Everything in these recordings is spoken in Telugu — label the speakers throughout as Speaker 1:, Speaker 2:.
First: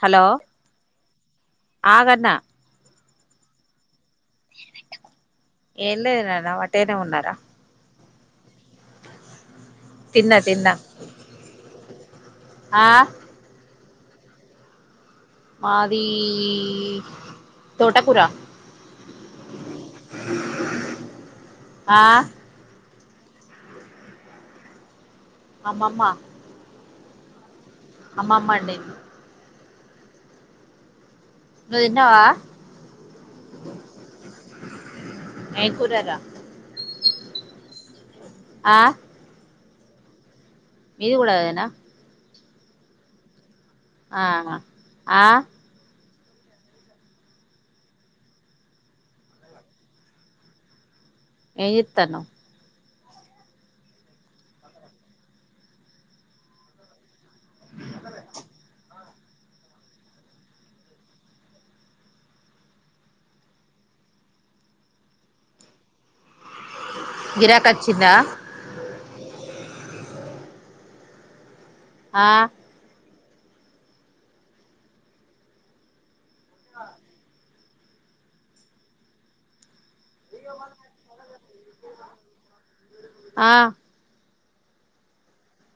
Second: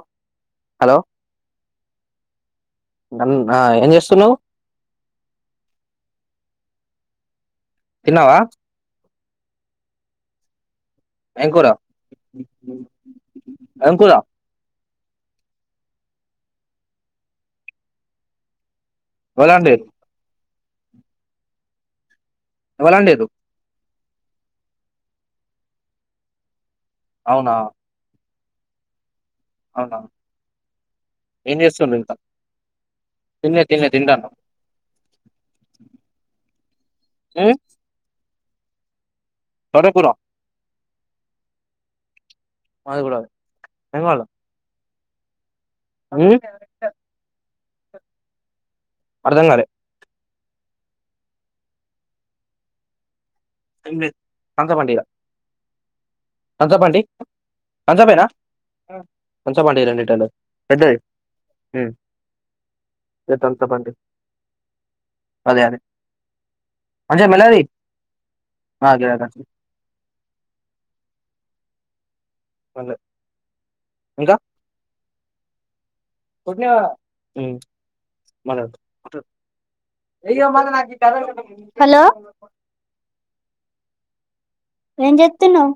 Speaker 1: హలో
Speaker 2: హలో
Speaker 1: ఆగన్న
Speaker 2: బంద్ ఆ ఎం చేస్
Speaker 1: ఎం లేదు నాన్న వ ట్టి గనే ఉన్నారా
Speaker 2: తిన్నావా
Speaker 1: తిన్నా తిన్న
Speaker 2: ఎం కురా ఎమ్ కురా
Speaker 1: అది తోటకూర
Speaker 2: పోయిరండి
Speaker 1: ఆ
Speaker 2: ఎవలండిర్రు
Speaker 1: అమ్మమ్మ
Speaker 2: అవునా
Speaker 1: అమ్మమ్మ అండింది
Speaker 2: అవున ఎమి
Speaker 1: నువ్వు
Speaker 2: చేస్తురు ఇంతా
Speaker 1: తిన్నావా
Speaker 2: తిన్లే తిన్లే తింటానం
Speaker 1: ఏం కూరరా
Speaker 2: ఆ
Speaker 1: ఆ
Speaker 2: తోట కూర
Speaker 1: మీది కూడా అదే నా
Speaker 2: మాది కూడ
Speaker 1: ఆ హా ఆ
Speaker 2: అవి అర్ధం గాలే
Speaker 1: ఏం జేతన్నవ్
Speaker 2: ఎమ్ లేదు కంక బండియ ఆ చెప్ ఆంటీ అంసె పేనా తమ్సప్ అంట ఇయ్ రెండు లీటర్లు పెద్దది ఉ రె తమ్సప్ అంట అదే అదే అనసూయ మెల్లగా
Speaker 1: గిరాకి
Speaker 2: దియ్
Speaker 1: వచ్చిందా
Speaker 2: ఆ గీడ్ దాకా అచ్చింది
Speaker 1: ఆ
Speaker 2: పర్లే ఇంకా కొట్టినవ మ్ మల్ల గొట్టు కొట్టు ఏయ మల్ల నాకు ఇ కథలు పెట్టకు హలో
Speaker 1: ఆ
Speaker 2: ఏం జేత్తున్నవ్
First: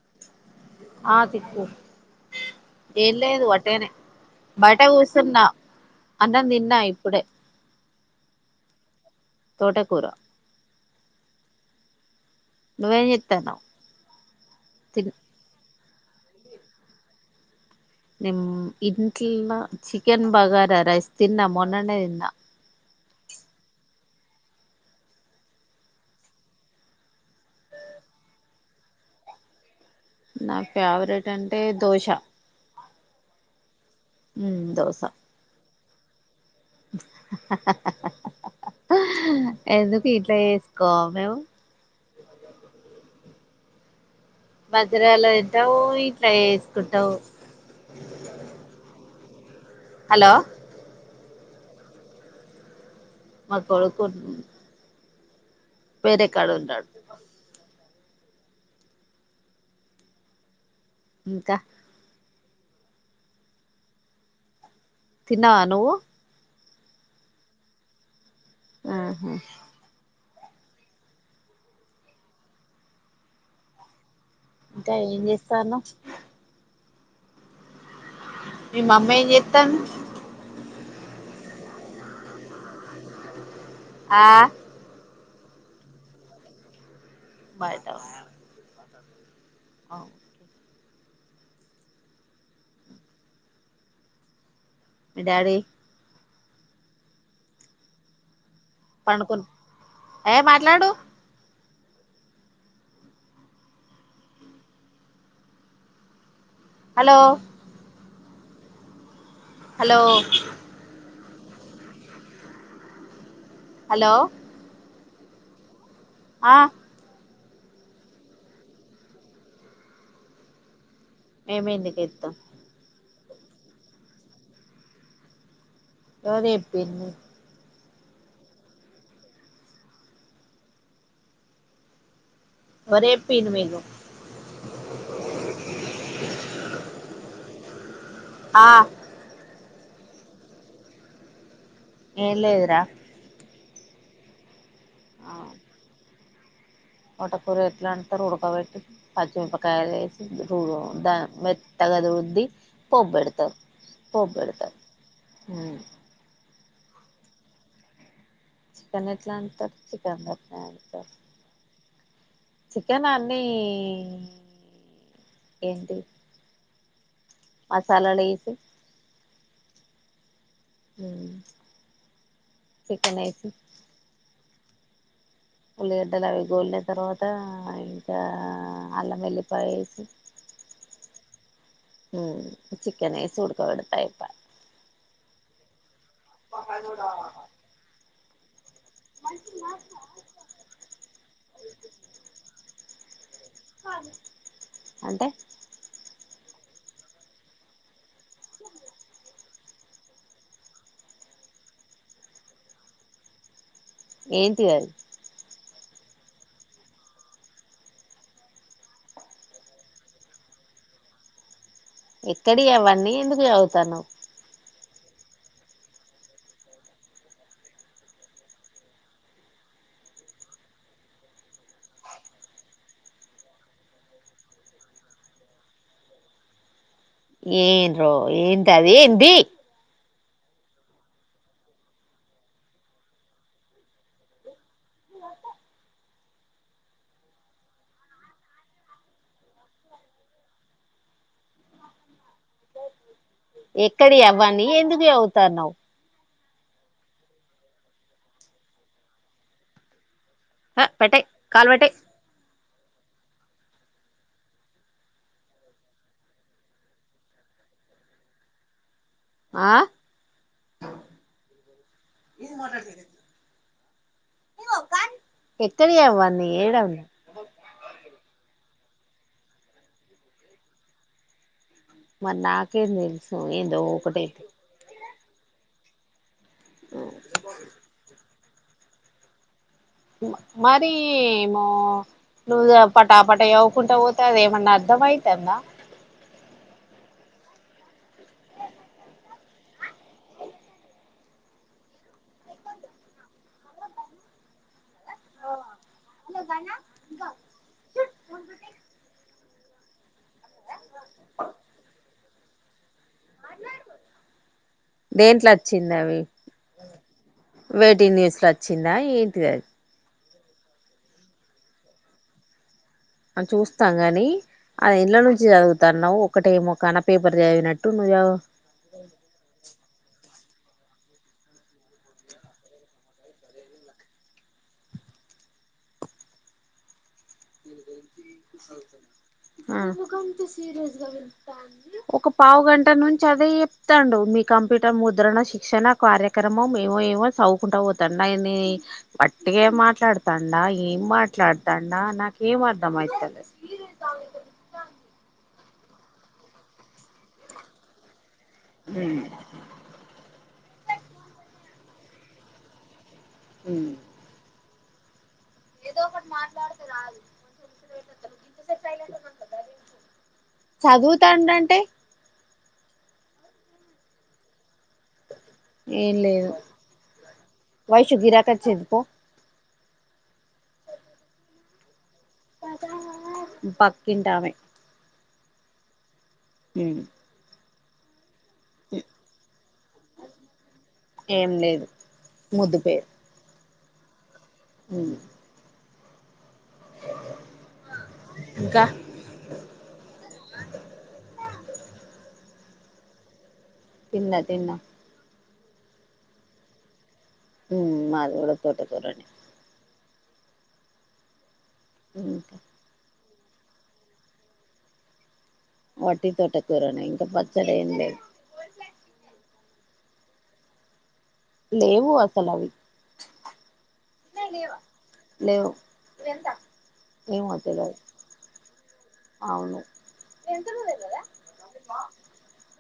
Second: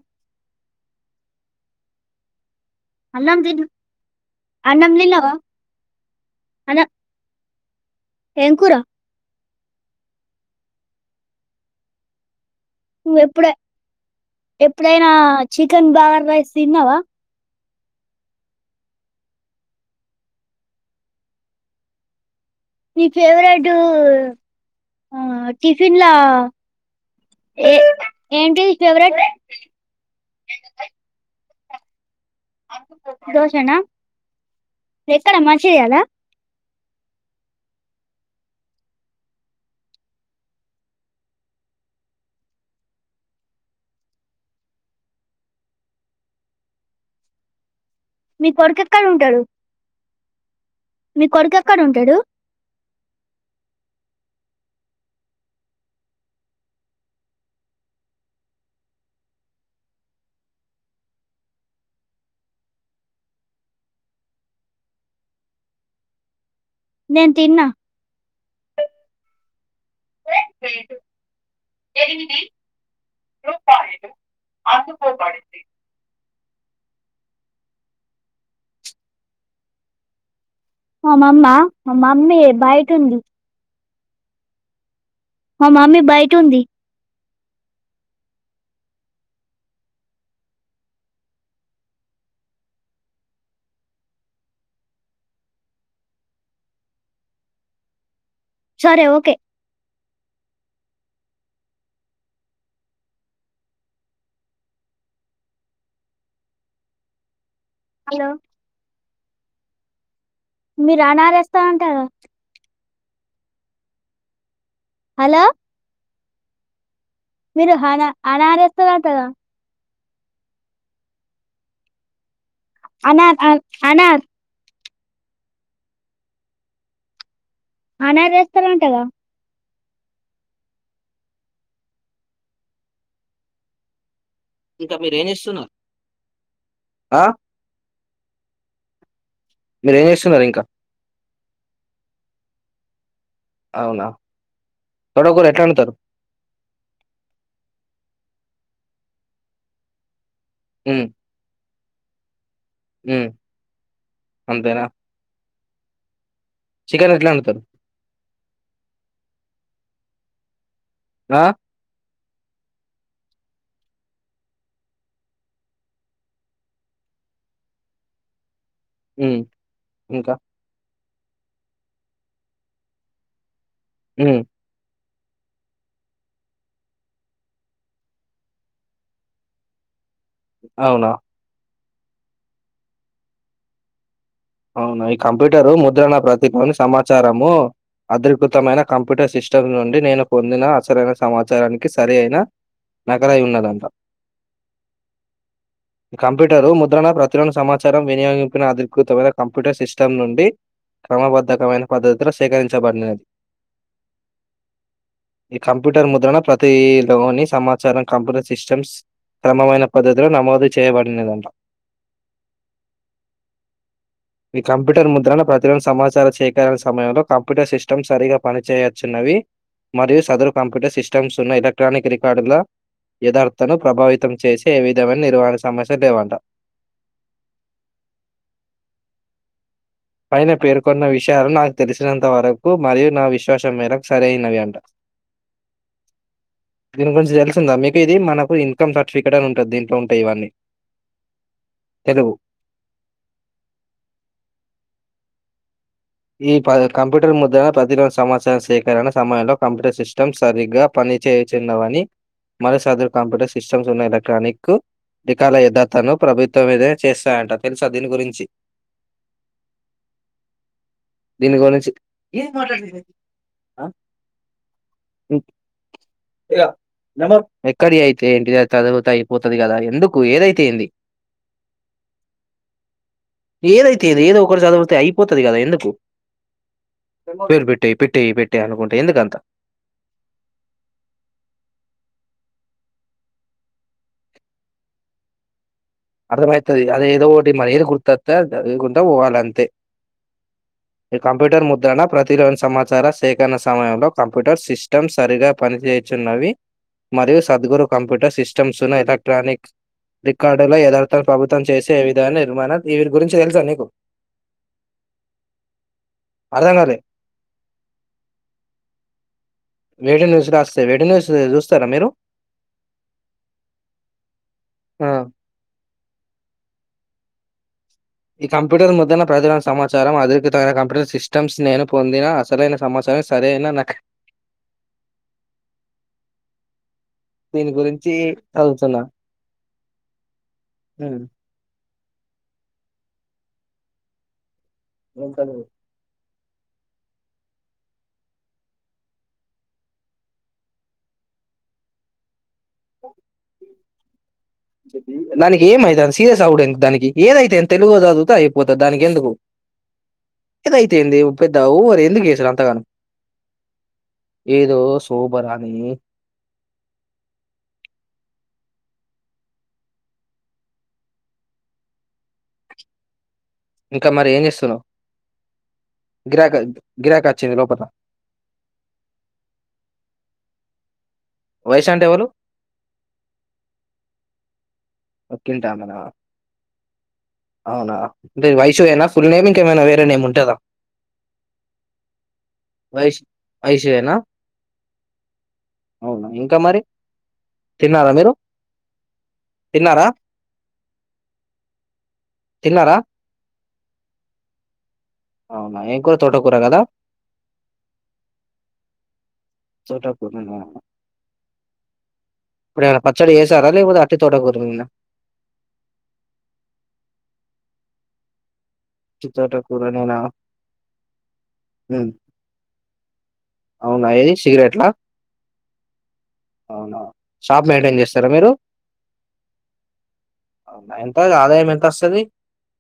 Speaker 1: ఆ తిప్పు ఏం
Speaker 2: అన్నం
Speaker 1: లేదు
Speaker 2: తిన్
Speaker 1: ఒటిగనే బయట
Speaker 2: అన్నం తిన్నావా
Speaker 1: కూసున్నా అన్నం తిన్నా
Speaker 2: అన్న
Speaker 1: ఇప్పుడే
Speaker 2: ఏం కూర
Speaker 1: తోటకూర నువ్వేం
Speaker 2: నువ్వు ఎప్పుడ
Speaker 1: చేత్తన్నావ్ తిన్
Speaker 2: ఎప్పుడైనా చి కన్ బగార రైస్ తిన్నావా
Speaker 1: నిన్ ఇంట్ల చికెన్ బగారా రైస్ తిన్నా మొన్ననే తిన్నా
Speaker 2: నీ ఫేవరెట్ అ టిఫిన్లా ఏ ఏంటిది ఫేవరెట్
Speaker 1: నా ఫేవరెట్ అం టే దోశ
Speaker 2: దోశ నా
Speaker 1: ఉమ్ దోస
Speaker 2: చెయాలా
Speaker 1: హ హ హ హ హ హ హ హ ఎందుకు ఇంట్లా చేసుకోమ మేము మంచిరాల తింటావు ఇట్లా చేసుకుంటావు
Speaker 2: మీ కొడుకు ఎక్కడ ఉంటడు
Speaker 1: హలో
Speaker 2: మీ కొడుకు ఎక్కడ ఉంటడు
Speaker 1: మా కొడుకు వేరేకాడ ఉన్నడు ఇంకా తిన్నవ నువ్వు
Speaker 2: నేను తిన్న
Speaker 1: ఆహా
Speaker 2: ఫోన్ పె లు ఎనిమిది రూపాయలు
Speaker 1: ఇంకా ఏం
Speaker 2: అందుకోబడింది
Speaker 1: చేస్తాన్నావ్ మీ మమ్మీ ఏం చేత్తాంది
Speaker 2: మా మమ్మ మా మమ్మీ బయట ఉంది
Speaker 1: ఆ
Speaker 2: మా మమ్మీ బయట ఉంది
Speaker 1: బయటన ఆ ఓకే మీ డాడీ
Speaker 2: సరే ఓకే
Speaker 1: పండుకుని ఏ మాట్లాడు హలో
Speaker 2: హలో
Speaker 1: హలో
Speaker 2: మీరు అనాలేస్తాంటారా
Speaker 1: హలో
Speaker 2: హలో
Speaker 1: ఆ
Speaker 2: మీరు హనా అనారేస్తారాంట గా
Speaker 1: మేము ఎందుకు ఎత్తం
Speaker 2: అనార్ అ అనార్
Speaker 1: గదే చెప్పింది
Speaker 2: అనర్ వేస్తారంటగా
Speaker 1: ఓరు చెప్పిండ్రు మీకు
Speaker 2: ఇంకా మీరు ఏం చేస్తున్నారు ఆ
Speaker 1: ఆ
Speaker 2: మీరేం చేస్తున్నారు ఇంకా
Speaker 1: ఏం లేదురా
Speaker 2: అవునా
Speaker 1: ఆ
Speaker 2: తోటకూర ఎట్లుండుతారు
Speaker 1: తోటకూర ఎట్లా అండుతారు ఉడకబెట్టి పచ్చిమిరపకాయలు వేసి ఓ
Speaker 2: ఉమ్
Speaker 1: దాని బెట్ తగదు ఉంది పోపు
Speaker 2: ఉమ్
Speaker 1: పెడత పోపు పెడతా
Speaker 2: అంతేనా
Speaker 1: ఆన్
Speaker 2: చికెన్ ఎట్ల వండుతారు
Speaker 1: చికెన్ ఎట్లా అంటారు చికెన్ గట్లనే
Speaker 2: ఆ
Speaker 1: చికెన్ అన్ని ఏంటి మసాలాలు ఏసీ
Speaker 2: మ్మ్ ఇంకా
Speaker 1: మ్మ్ చికెన్ అయితే
Speaker 2: మ్మ్
Speaker 1: ఉల్లిగడ్డలు అవి గోలిన తర్వాత ఇంకా అల్లం వెల్లిపాయ ఏసి
Speaker 2: అవునా
Speaker 1: ఉమ్ చికెన్ ఏసీ ఉడకబెడితే అయిపాయ్
Speaker 2: అవునా ఈ కంప్యూటరు ముద్రణ ప్రతి పని సమాచారము అద్రి అద్భుతమైన కంప్యూటర్ సిస్టమ్స్ నుండి నేను పొందిన అసరైన సమాచారానికి సరి అయిన నకాలయి ఉన్నదంట
Speaker 1: అంటే
Speaker 2: కంప్యూటర్ ముద్రణ ప్రచురణ సమాచారం వినియోగింపిన అధికృతమైన కంప్యూటర్ సిస్టమ్ నుండి క్రమబద్ధకమైన పద్ధతిలో సేకరించబడినది.
Speaker 1: ఏంటి అది
Speaker 2: ఈ కంప్యూటర్ ముద్రణ ప్రతి లోని సమాచారం కంప్యూటర్ సిస్టమ్స్ క్రమామైన పద్ధతిలో నమోదు చేయబడినదంట.
Speaker 1: ఎక్కడియవన్నీ ఎందుకు చదువుతన్నవ్
Speaker 2: ఈ కంప్యూటర్ ముద్రణ ప్రతిరోజు సమాచార చేకరన సమయంలో కంప్యూటర్ సిస్టమ్ సరిగా పనిచేయుచున్నవి. మరియు సదరు కంప్యూటర్ సిస్టమ్స్ ఉన్న ఎలక్ట్రానిక్ రికార్డుల యథార్థను ప్రభావితం చేసే ఏ విధమైన నిర్వహణ సమస్య లేవంట.
Speaker 1: ఏన్ రో ఏందది ఏంది.
Speaker 2: పైన పేర్కొన్న విషయాలు నాకు తెలిసినంత వరకు మరియు నా విశ్వాసం మేరకు సరి అయినవి అంట. దీని గురించి తెలుసిందా మీకు ఇది మనకు ఇన్కమ్ సర్టిఫికేట్ అని ఉంటది దీంట్లో ఉంటాయి. ఇవన్నీ తెలుగు
Speaker 1: ఎక్కడియి అవ్వన్నీ ఎందుకు చదువుత్తన్నావ్
Speaker 2: ఈ కంప్యూటర్ ముద్రణ ప్రతిరోజు సమాచారం సేకరణ సమయంలో కంప్యూటర్ సిస్ట స్టం సరిగా
Speaker 1: ఆ పెట్టేయ్ కాలు పెట్టేయ్
Speaker 2: పనిచేయుచున్నావని మనస్పూ సదరు కంప్యూటర్ సిస్టమ్స్ ఉన్న ఎలక్ట్రానిక్ రికార్డు ల యాధత్తను ప్రభుత్వం మీదే చేస్తాయంట తెలుసా దీని గురించి
Speaker 1: ఆ
Speaker 2: దీని గురించి
Speaker 1: ఎక్కడియి అవన్నీ ఏడవున్నాయి
Speaker 2: ఎక్కడియి అయితే ఏంటిదది. చదువుతె అయిపోతది కదా ఎందుకు ఏదైతేంది.
Speaker 1: మరి నాకేం తెలుసు ఏందో ఒకటైతే
Speaker 2: పోతది కదా ఎందుకు పేర్ పెట్టెయీ పెట్టే పేట్ టే అనుకుంటె ఎందుకంత
Speaker 1: మరి ఏమో నువ్వు పటా పట చదువుకుంటే పోతే అది ఏమన్నా అర్ధం అయితందా
Speaker 2: అర్థమయితది అది ఏదో ఓటి మరి ఏది గుర్తత్తే అది చదువుకుంట పోవాల అంతే ఈ కంప్యూటర్ ముద్రనా ప్రతిలోని సమాచార సేకరణ సమయంలో కంప్యూటర్ సిస్టమ్స్ సరిగా పనిచేయుచున్నవి మరియు సద్గురు కంప్యూటర్ సిస్టమ్స్ ను ఎలక్ట్రానిక్ దిక్ డంలో యదార్థను ప్రభుత్వం చేసే విధాన్నే నువ్వనద్దు
Speaker 1: దేంట్ల అచ్చింది. అవి
Speaker 2: అర్థం కాలే
Speaker 1: వే టూ న్యూస్ ల ఆచ్చిందా ఏంటిది అది
Speaker 2: వే టూ న్యూస్ అస్తయి వే టూ న్యూస్ చూస్తారా మీరు
Speaker 1: అ చూస్తాం గని అది
Speaker 2: ఆ
Speaker 1: ఎండ్ల నుంచి చదువు తన్నవ్ ఒకటేమోకాన పేపర్ చదివినట్టు నువ్వు
Speaker 2: ఈ కంప్యూటర్ ముద్రన ప్రధాన సమాచారం అధి త కంప్యూటర్ సిస్టమ్స్ నేను పొందిన అసలైన సమాచారం సరై నా దీని గురిం
Speaker 1: ఆ
Speaker 2: ఉమ్.
Speaker 1: ఒక పావు గంట నుంచి అదే చెప్తాండు మీకు కంప్యూటర్ ముద్రణ శిక్షణ కార్య అక్రమ మేమో ఏమో చదువుకుంటా పోతాండ్ నయని వట్టిగా మాట్లాడతాండా ఏం మాట్లాడుతాండా నాకేం అర్ధమవుతది
Speaker 2: దానికి ఏమయితంది సీరియస్ అవ్వుడేందుకు దానికి ఏదైతే తెలుగు చదువుతే ఐ పోతది దానికి ఎందుకు ఏదయితేంది పెద్ద త ఓవర్ ఎందుకు చేసుడు అంతగానం ఏదో సో
Speaker 1: ఏదో ఒకటి మాట్లాడితే రాదు మంచిగా ముచ్చట్లు పెట్టి నట్లు చదువుతాండు అంటే
Speaker 2: ఇంకా మరి ఏం చేస్తున్నావు
Speaker 1: ఎమ్ లేదు
Speaker 2: గిరాక గిరాక వచ్చింది లోపల
Speaker 1: వైషు గిరాకీ వచ్చింది పో
Speaker 2: వైషూ అంటే ఎవలు
Speaker 1: బకింటామె పక్కింటమే
Speaker 2: పక్కింటమనా
Speaker 1: హుమ్
Speaker 2: అవునా అంటే వైషూ ఐన ఫుల్ నేమ్ ఇంకేమైనా వేరే నేమ్ ఉంటదా
Speaker 1: ఏం లేదు
Speaker 2: వైష్ ఐషయనా
Speaker 1: ఉ
Speaker 2: అవునా ఎయ్ ఇంకా మరి తిన్నారా మీరు
Speaker 1: ఇంకా
Speaker 2: తిన్నారా తిన్నారా
Speaker 1: తిన్నా తిన్నా
Speaker 2: అవునా ఏం కూర తోటకూర గదా
Speaker 1: ఉ మాది గూడ తోటకూర నే
Speaker 2: చోటకూర న
Speaker 1: ఇంకా
Speaker 2: పచ్చడి చేసారా లేకపోతే అట్టి తోటకూరల
Speaker 1: వట్టి తోటకూరనే ఇంకా పచ్చడి ఏం లేదు
Speaker 2: అట్టి తోటకూరనేనా హ్మ్.
Speaker 1: లేవు అసల అవి
Speaker 2: అవునా ఏది సిగరెట్లా
Speaker 1: లేవు ఇది ఎంత
Speaker 2: అవునా
Speaker 1: ఏమో
Speaker 2: షాప్ మెయింటైన్
Speaker 1: తెలువది
Speaker 2: చేస్తారా మీరు
Speaker 1: అవును ఇది ఎంతనో
Speaker 2: అవునా ఎంత
Speaker 1: తెలువదా
Speaker 2: ఆదాయం ఎంత వస్తది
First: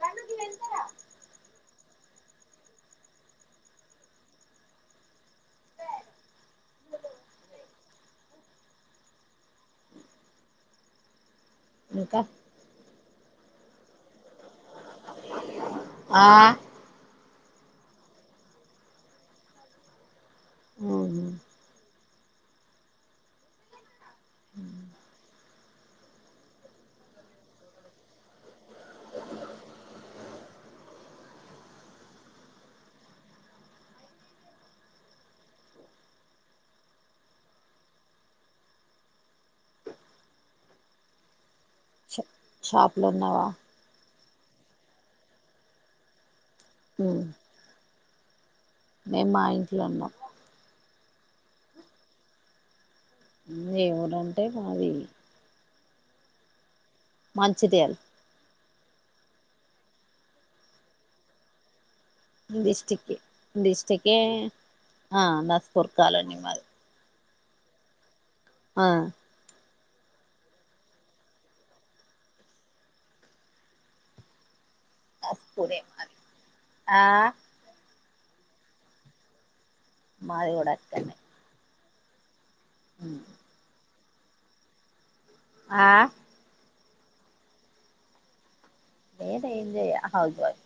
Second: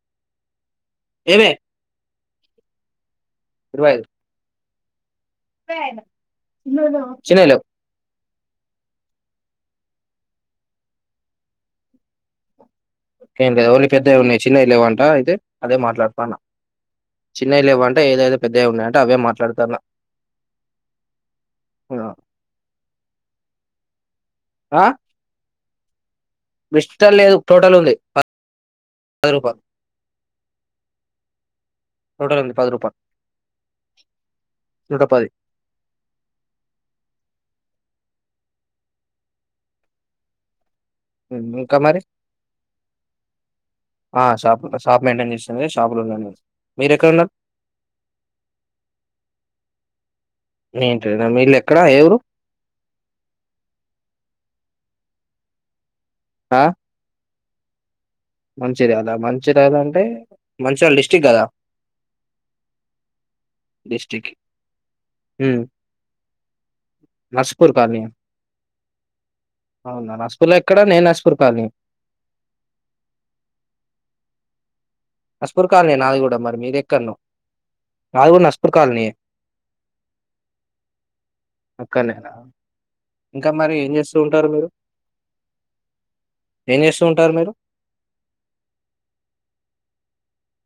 Speaker 1: బన్ను గిది ఎంత రా
Speaker 2: ఏమే ఇరవై ఐదు ఇరవై ఐద నో నో చిన్నాయి లేవు
Speaker 1: అ ఇంకా
Speaker 2: గంతే ఓన్లీ పెద్దయ్ ఉన్నాయి చిన్నాయి లేవంట అయితే అదే
Speaker 1: ఆ
Speaker 2: మాట్లాడుతాన చిన్నాయి లేవు అంట ఏదోదో పెద్దవి ఉన్నాయంట అవే మాట్లాడుతాన
Speaker 1: మ్మ్
Speaker 2: పద ఆ మిస్టర్ లేదు టోటల్ ఉంది ఆ పది నూట పది రూపాలు నూట పది పెందలు
Speaker 1: ష షాప్ లో ఉన్నావా
Speaker 2: ఆ షాప్ షాప్ మెయింటైన్ చేస్తుంది షాప్ లో ఉంద
Speaker 1: ఉమ్
Speaker 2: మీరెక్కడున్నారు
Speaker 1: మేము మా ఇంట్లో ఉన్నాం
Speaker 2: ఏంటి వీళ్ళు ఎక్కడ ఏ ఊరు
Speaker 1: దేవుడుంటే మాది
Speaker 2: ఆ
Speaker 1: మంచిదయల
Speaker 2: మంచిర్యాాలా మంచిర్యాాల అంటే మంచాల డిస్టిక్ కదా
Speaker 1: డిస్టక్ డిస్టకే
Speaker 2: డిస్టిక్
Speaker 1: ఆ నాస్పూర్ కాలనీ మారి
Speaker 2: నస్పూర్ కాలనీ ఆ
Speaker 1: ఆ
Speaker 2: అవునా నస్పూర్ లో ఎక్కడ నేను నస్పూర్ కాలనీ అ నాస్ఫుర్
Speaker 1: నస్పూరే
Speaker 2: కాలినే
Speaker 1: మాది
Speaker 2: నాది కూడా మరి
Speaker 1: ఆ
Speaker 2: మీరెక్కను నాది కూడా నస్పూర్ కాలనీ
Speaker 1: మాది కూడా అక్కడనే
Speaker 2: అక్కనేనా ఇంకా మరి ఏం చేస్త స్తుంటారు మీరు
Speaker 1: ఆ
Speaker 2: ఏం చేస్తుూ ఉంటారు మీరు
Speaker 1: నేను ఏంజయ్య హౌస్వైఫ్